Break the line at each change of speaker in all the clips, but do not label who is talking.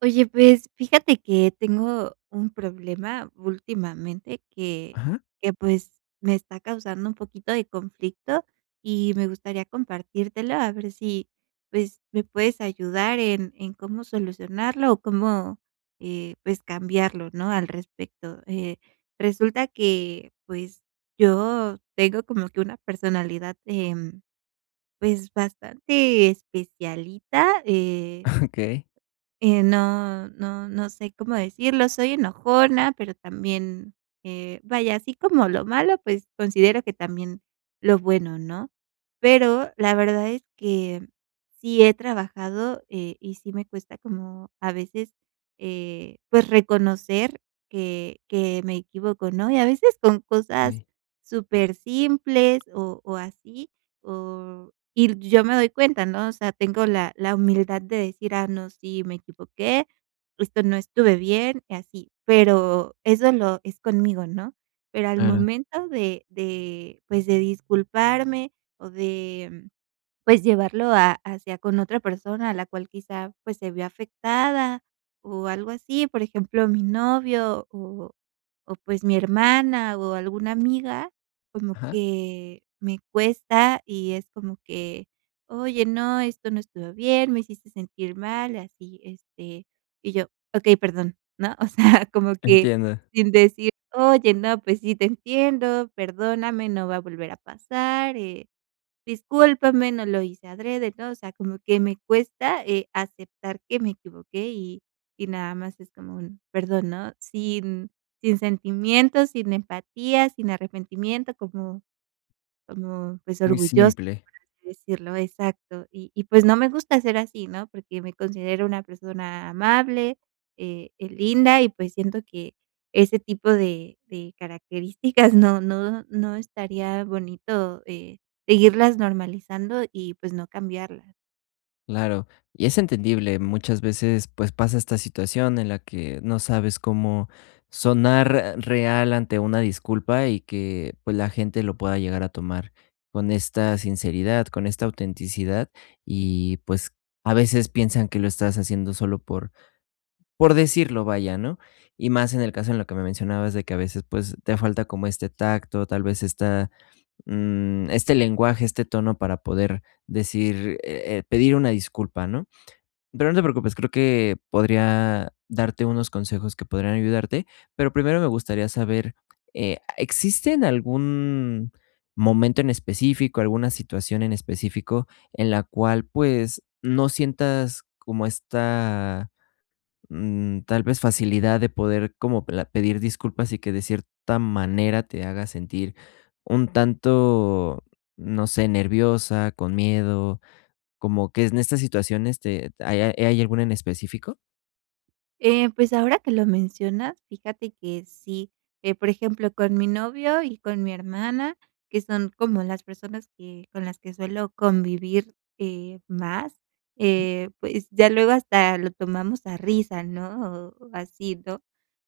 Oye, pues fíjate que tengo un problema últimamente que
Ajá.
que pues me está causando un poquito de conflicto y me gustaría compartírtelo a ver si pues. me puedes ayudar en en cómo solucionarlo o cómo, eh, pues cambiarlo, ¿no?, al respecto. Eh, resulta que pues yo tengo como que una personalidad, em, pues bastante especialita, eh
Okey.
eh, no no no sé cómo decirlo. Soy enojona, pero también, eh, vaya así como lo malo, pues considero que también lo bueno, ¿no?, pero la verdad es que sí he trabajado, eh, y sí me cuesta como a veces, eh, pues reconocer que que me equivoco, ¿no? Y a veces con cosas
Sí.
súper simples, o o así o y l yo me doy cuenta, ¿no?, o sea, tengo la la humildad de decir: "Ah, no, sí me equivoqué. Esto no estuve bien" y así, pero eso lo es conmigo, ¿no?, pero al
Claro.
momento de de, pues de disculparme o de pues llevarlo a hacia con otra persona a la cual quizá pues se vio afectada o algo así, por ejemplo, mi novio o o pues mi hermana o alguna amiga, como
Ajá.
que me cuesta y es como que: "Oye, no, esto no estuvo bien, me hiciste sentir mal" y así, este y yo: "Okey, perdón, ¿no?", o sea, como que
Entiendo.
sin decir: "Oye, no, pues sí, te entiendo, perdóname, no va a volver a pasar, eh, discúlpame, no lo hice adrede", ¿no? O sea, como que me cuesta, eh, aceptar que me equivoqué y y nada más es como un "Perdón", ¿no?, sin sin sentimientos, sin empatía, sin arrepentimiento como como pues
Muy
orgullosa,
simple.
por así decirlo. Exacto. Y y pues no me gusta ser así, ¿no?, porque me considero una persona amable, eh eh, linda y pues siento que ese tipo de de características no no no estaría bonito, eh, seguirlas normalizando y pues no cambiarla.
Claro, y es entendible muchas veces, pues, pasa esta situación en la que no sabes cómo sonar r real ante una disculpa y que, pues, la gente lo pueda llegar a tomar con esta sinceridad, con esta autenticidad, y pues, a veces piensan que lo estás haciendo solo por por decirlo, vaya, ¿no?, y más en el caso en lo que me mencionabas de que a veces, pues, te falta como este tacto, tal vez esta, mm, este lenguaje, este tono para poder decir, e eh, pedir una disculpa, ¿no? Pero no te preocupes, creo que podría darte unos consejos que podrían ayudarte, pero primero me gustaría saber, eh, ¿existen algún momento en específico alguna situación en específico, en la cual pues, no sientas como esta, mm, tal vez facilidad de poder como pla pedir disculpas?, y que de cierta manera te haga sentir un tanto, no sé, nerviosa, con miedo, como que s en estas situaciones te ¿ha hay hay alguna en específico?
Eh, pues ahora que lo mencionas, fíjate que sí, eh, por ejemplo, con mi novio y con mi hermana, que son como las personas que con las que suelo convivir, eh, más, eh, pues ya luego hasta lo tomamos a risa, ¿no? O, ¿así, no?,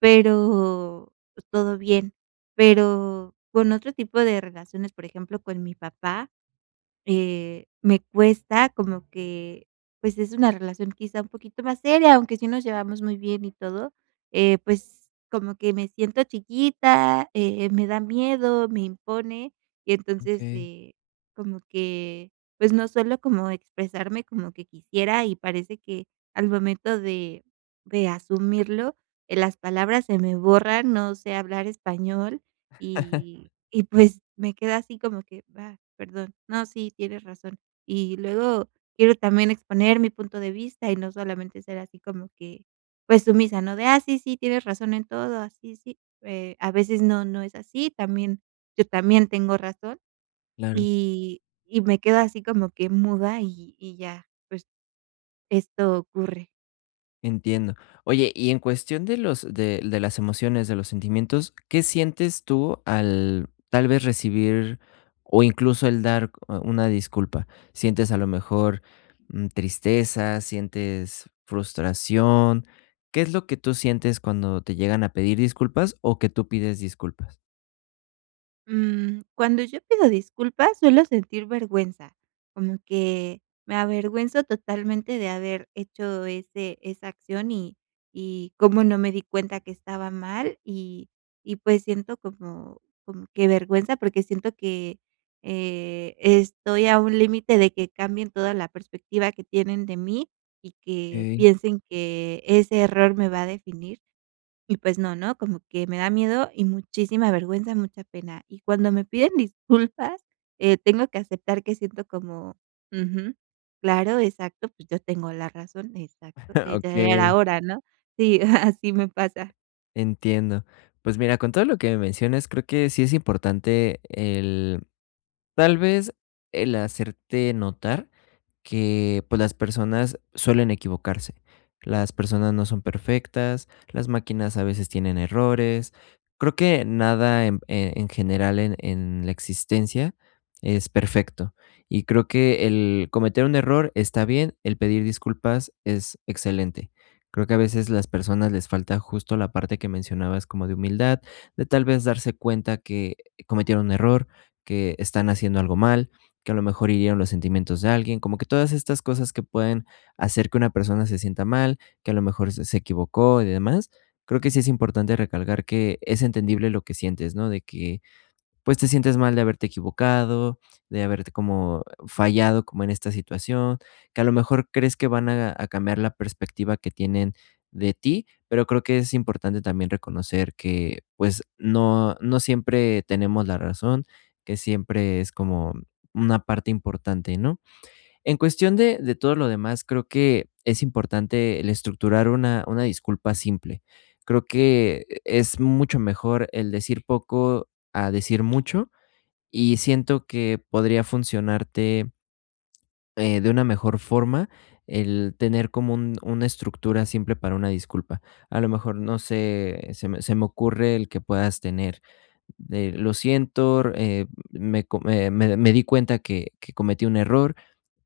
pero, pues todo bien, pero con otro tipo de relaciones, por ejemplo, con mi papá, eh, me cuesta como que, pues es una relación quizá un poquito más seria, aunque sí nos llevamos muy bien y todo, eh, pues como que me siento chiquita, eh, me da miedo, me impone y entonces,
Okey.
eh, como que pues no suelo como expresarme como que quisiera y parece que al momento de de asumirlo, las palabras se me borran. No sé hablar español y y, pues, me quedo así como que: "Va, perdón, no, sí, tienes razón". Y luego quiero también exponer mi punto de vista y no solamente ser así como que, pues sumisa, ¿no?, de: "Ah, sí, sí, tienes razón en todo". "Ah sí, sí", eh, a veces no, no es así, también yo también tengo razón
Claro.
y y me quedo así como que muda y y ya, pues, esto ocurre.
Entiendo. Oye, y en cuestión de los de l de las emociones, de los sentimientos, ¿qué sientes tú al tal vez recibir o incluso el dar u una disculpa? ¿Sientes, a lo mejor, mm, tristeza, sientes frustración? ¿Qué es lo que tú sientes cuando te llegan a pedir disculpas o que tú pides disculpas?
Mm. Cuando yo pido disculpas, suelo sentir vergüenza, como que me avergüenzo totalmente de haber hecho ese esa acción y y cómo no me di cuenta que estaba mal, y y pues siento como como que vergüenza porque siento que, eh, estoy a un límite de que cambien toda la perspectiva que tienen de mí y que
Okey.
piensen que ese error me va a definir. Y pues no, ¿no? Como que me da miedo y muchísima vergüenza, mucha pena, y cuando me piden disculpas, eh, tengo que aceptar que siento como Ujú, claro Exacto, pues yo tengo la razón Exacto, eh, ya era
Okey.
hora, ¿no? Sí, así me pasa.
Entiendo. Pues mira, con todo lo que me mencionas, creo que sí es importante el tal vez, el hacerte notar que, pues, las personas suelen equivocarse. Las personas no son perfectas, las máquinas a veces tienen errores. Creo que nada en p e en general, en en la existencia, es perfecto y creo que el cometer un error está bien. El pedir disculpas es excelente. Creo que a veces las personas les falta justo la parte que mencionabas, como de humildad, de tal vez darse cuenta que cometieron un error, que están haciendo algo mal, que a lo mejor hirieron los sentimientos de alguien, como que todas estas cosas que pueden hacer que una persona se sienta mal, que a lo mejor se se equivocó y demás. Creo que sí es importante recalcar que es entendible lo que sientes, ¿no?, de que, pues, te sientes mal de haberte equivocado, de haberte como fallado como en esta situación, que a lo mejor crees que van a a cambiar la perspectiva que tienen de ti, pero creo que es importante también reconocer que, pues, no no siempre tenemos la razón, que siempre es como una parte importante, ¿no? En cuestión de de todo lo demás, creo que es importante el estructurar una una disculpa simple. Creo que es mucho mejor el decir poco a decir mucho y siento que podría funcionarte eh, de una mejor forma, el tener como un una estructura simple para una disculpa. A lo mejor no sé, se me se me ocurre el que puedas tener, eh, "lo siento, r eh, me co m eh, me me me di cuenta que que cometí un error,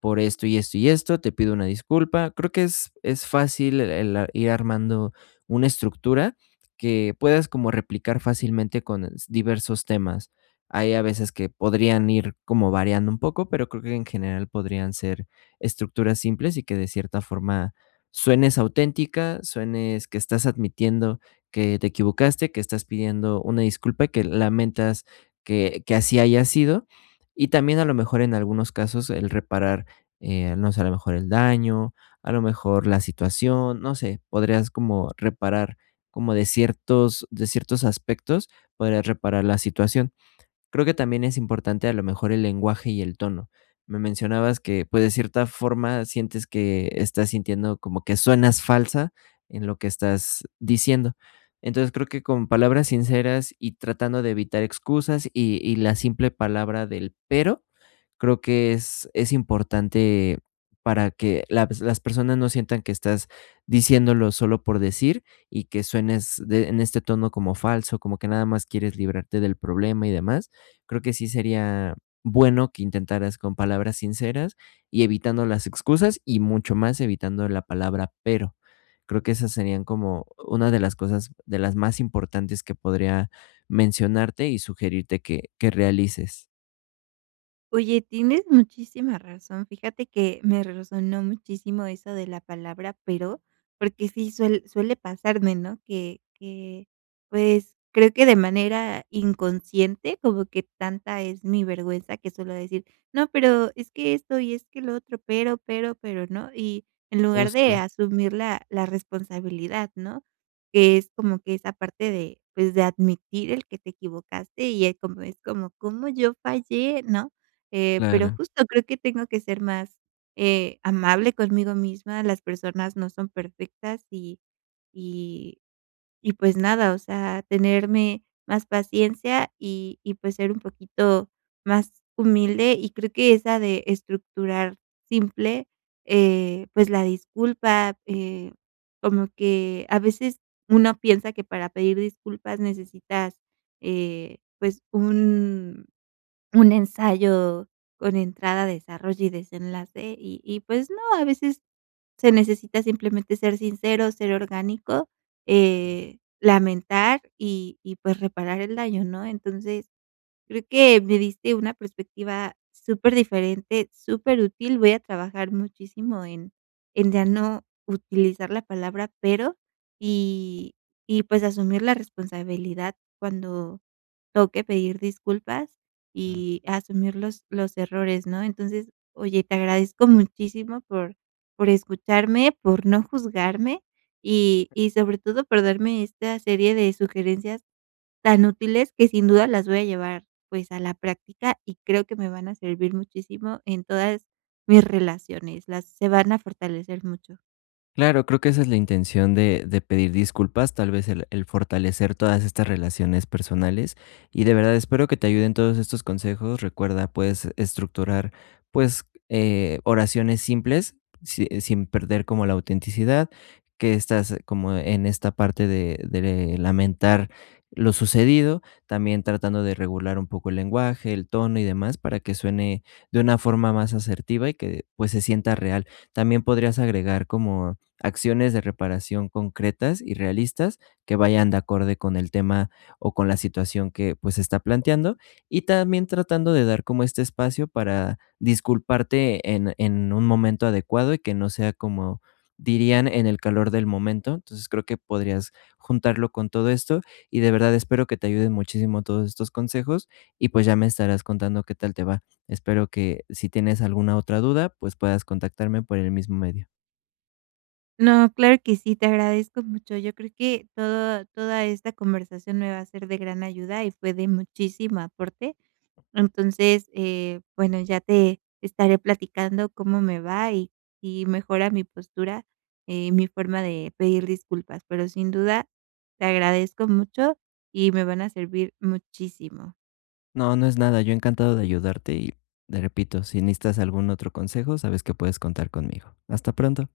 por esto y esto y esto, te pido una disculpa". Creo que es es fácil el, ah, ir armando una estructura que puedas como replicar fácilmente con s diversos temas. Hay a veces que podrían ir como variando un poco, pero creo que en general podrían ser estructuras simples y que de cierta forma suenes auténtica, suenes que estás admitiendo que te equivocaste, que estás pidiendo una disculpa, que lamentas que que así haya sido y también a lo mejor en algunos casos el reparar, eh, no sé, a lo mejor el daño, a lo mejor la situación, no sé, podrías como reparar, como de ciertos de ciertos aspectos, podrías reparar la situación. Creo que también es importante a lo mejor el lenguaje y el tono. Me mencionabas que, pues, de cierta forma sientes que estás sintiendo como que suenas falsa en lo que estás diciendo. Entonces creo que con palabras sinceras y tratando de evitar excusas y y la simple palabra del "pero", creo que es es importante para que laps las personas no sientan que estás diciéndolo solo por decir y que suenes de en este tono como falso, como que nada más quieres librarte del problema y demás. Creo que sí sería bueno que intentaras con palabras sinceras y evitando las excusas y, mucho más, evitando la palabra "pero"; creo que esas serían como una de las cosas de las más importantes que podría mencionarte y sugerirte que que realices.
Oye, tienes muchísima razón. Fíjate que me resonó muchísimo eso de la palabra, pero porque sí suel suele pasarme, ¿no? Que que pues creo que de manera inconsciente como que tanta es mi vergüenza que suelo decir: "No, pero es que esto y que lo otro, pero, pero, pero", ¿no? Y en lugar de
Justo.
asumir la la responsabilidad, ¿no? Que es como que esa parte de pues de admitir el que te equivocaste y es como es como ¿cómo yo fallé, ¿no? Eh, pero
Claro.
justo creo que tengo que ser más, eh, amable conmigo misma. Las personas no son perfectas y y y pues nada, o sea, tenerme más paciencia y y pues ser un poquito más humilde y creo que esa de estructurar simple, eh, pues la disculpa, eh, como que a veces uno piensa que para pedir disculpas necesitas, eh, pues un un ensayo con entrada, desarrollo y desenlace y y pues no, a veces se necesita simplemente ser sincero, ser orgánico,
Claro.
eh, lamentar y y pues reparar el daño, ¿no? Entonces creo que me diste una perspectiva superdiferente, superútil. Voy a trabajar muchísimo en en ya no utilizar la palabra "pero" y y pues asumir la responsabilidad cuando toque pedir disculpas
Claro.
y asumir los los errores, ¿no? Entonces oye, te agradezco muchísimo por por escucharme, por no juzgarme y y sobre todo por darme esta serie de sugerencias tan útiles que sin duda las voy a llevar pues a la práctica y creo que me van a servir muchísimo en todas mis relaciones, las se van a fortalecer mucho.
Claro, creo que esa es la intención de de pedir disculpas, tal vez el el fortalecer todas estas relaciones personales. Y de verdad espero que te ayuden todos estos consejos. Recuerda, puedes estructurar, pues, eh, oraciones simples, si, eh, sin perder como la autenticidad que estás como en esta parte de de lamentar lo sucedido, también tratando de regular un poco el lenguaje, el tono y demás para que suene de una forma más asertiva y que, pues, se sienta real. También podrías agregar como acciones de reparación concretas y realistas que vayan de acorde con el tema o con la situación que, pues, se está planteando y también tratando de dar como este espacio para disculparte en en un momento adecuado y que no sea como dirían: "en el calor del momento". Entonces creo que podrías juntarlo con todo esto y de verdad espero que te ayudes muchísimo todos estos consejos y, pues, ya me estarás contando qué tal te va. Espero que si tienes alguna otra duda, pues, puedas contactarme por el mismo medio.
No, claro que sí. Te agradezco mucho. Yo creo que todo toda esta conversación me va a ser de gran ayuda y fue de muchísimo aporte. Entonces, eh, bueno, ya te estaré platicando cómo me va y y mejora mi postura, eh, mi forma de pedir disculpas, pero sin duda te agradezco mucho y me van a servir muchísimo.
No, no es nada. Yo encantado de ayudarte. Y te repito, si necesitas algún otro consejo, sabes que puedes contar conmigo. Hasta pronto.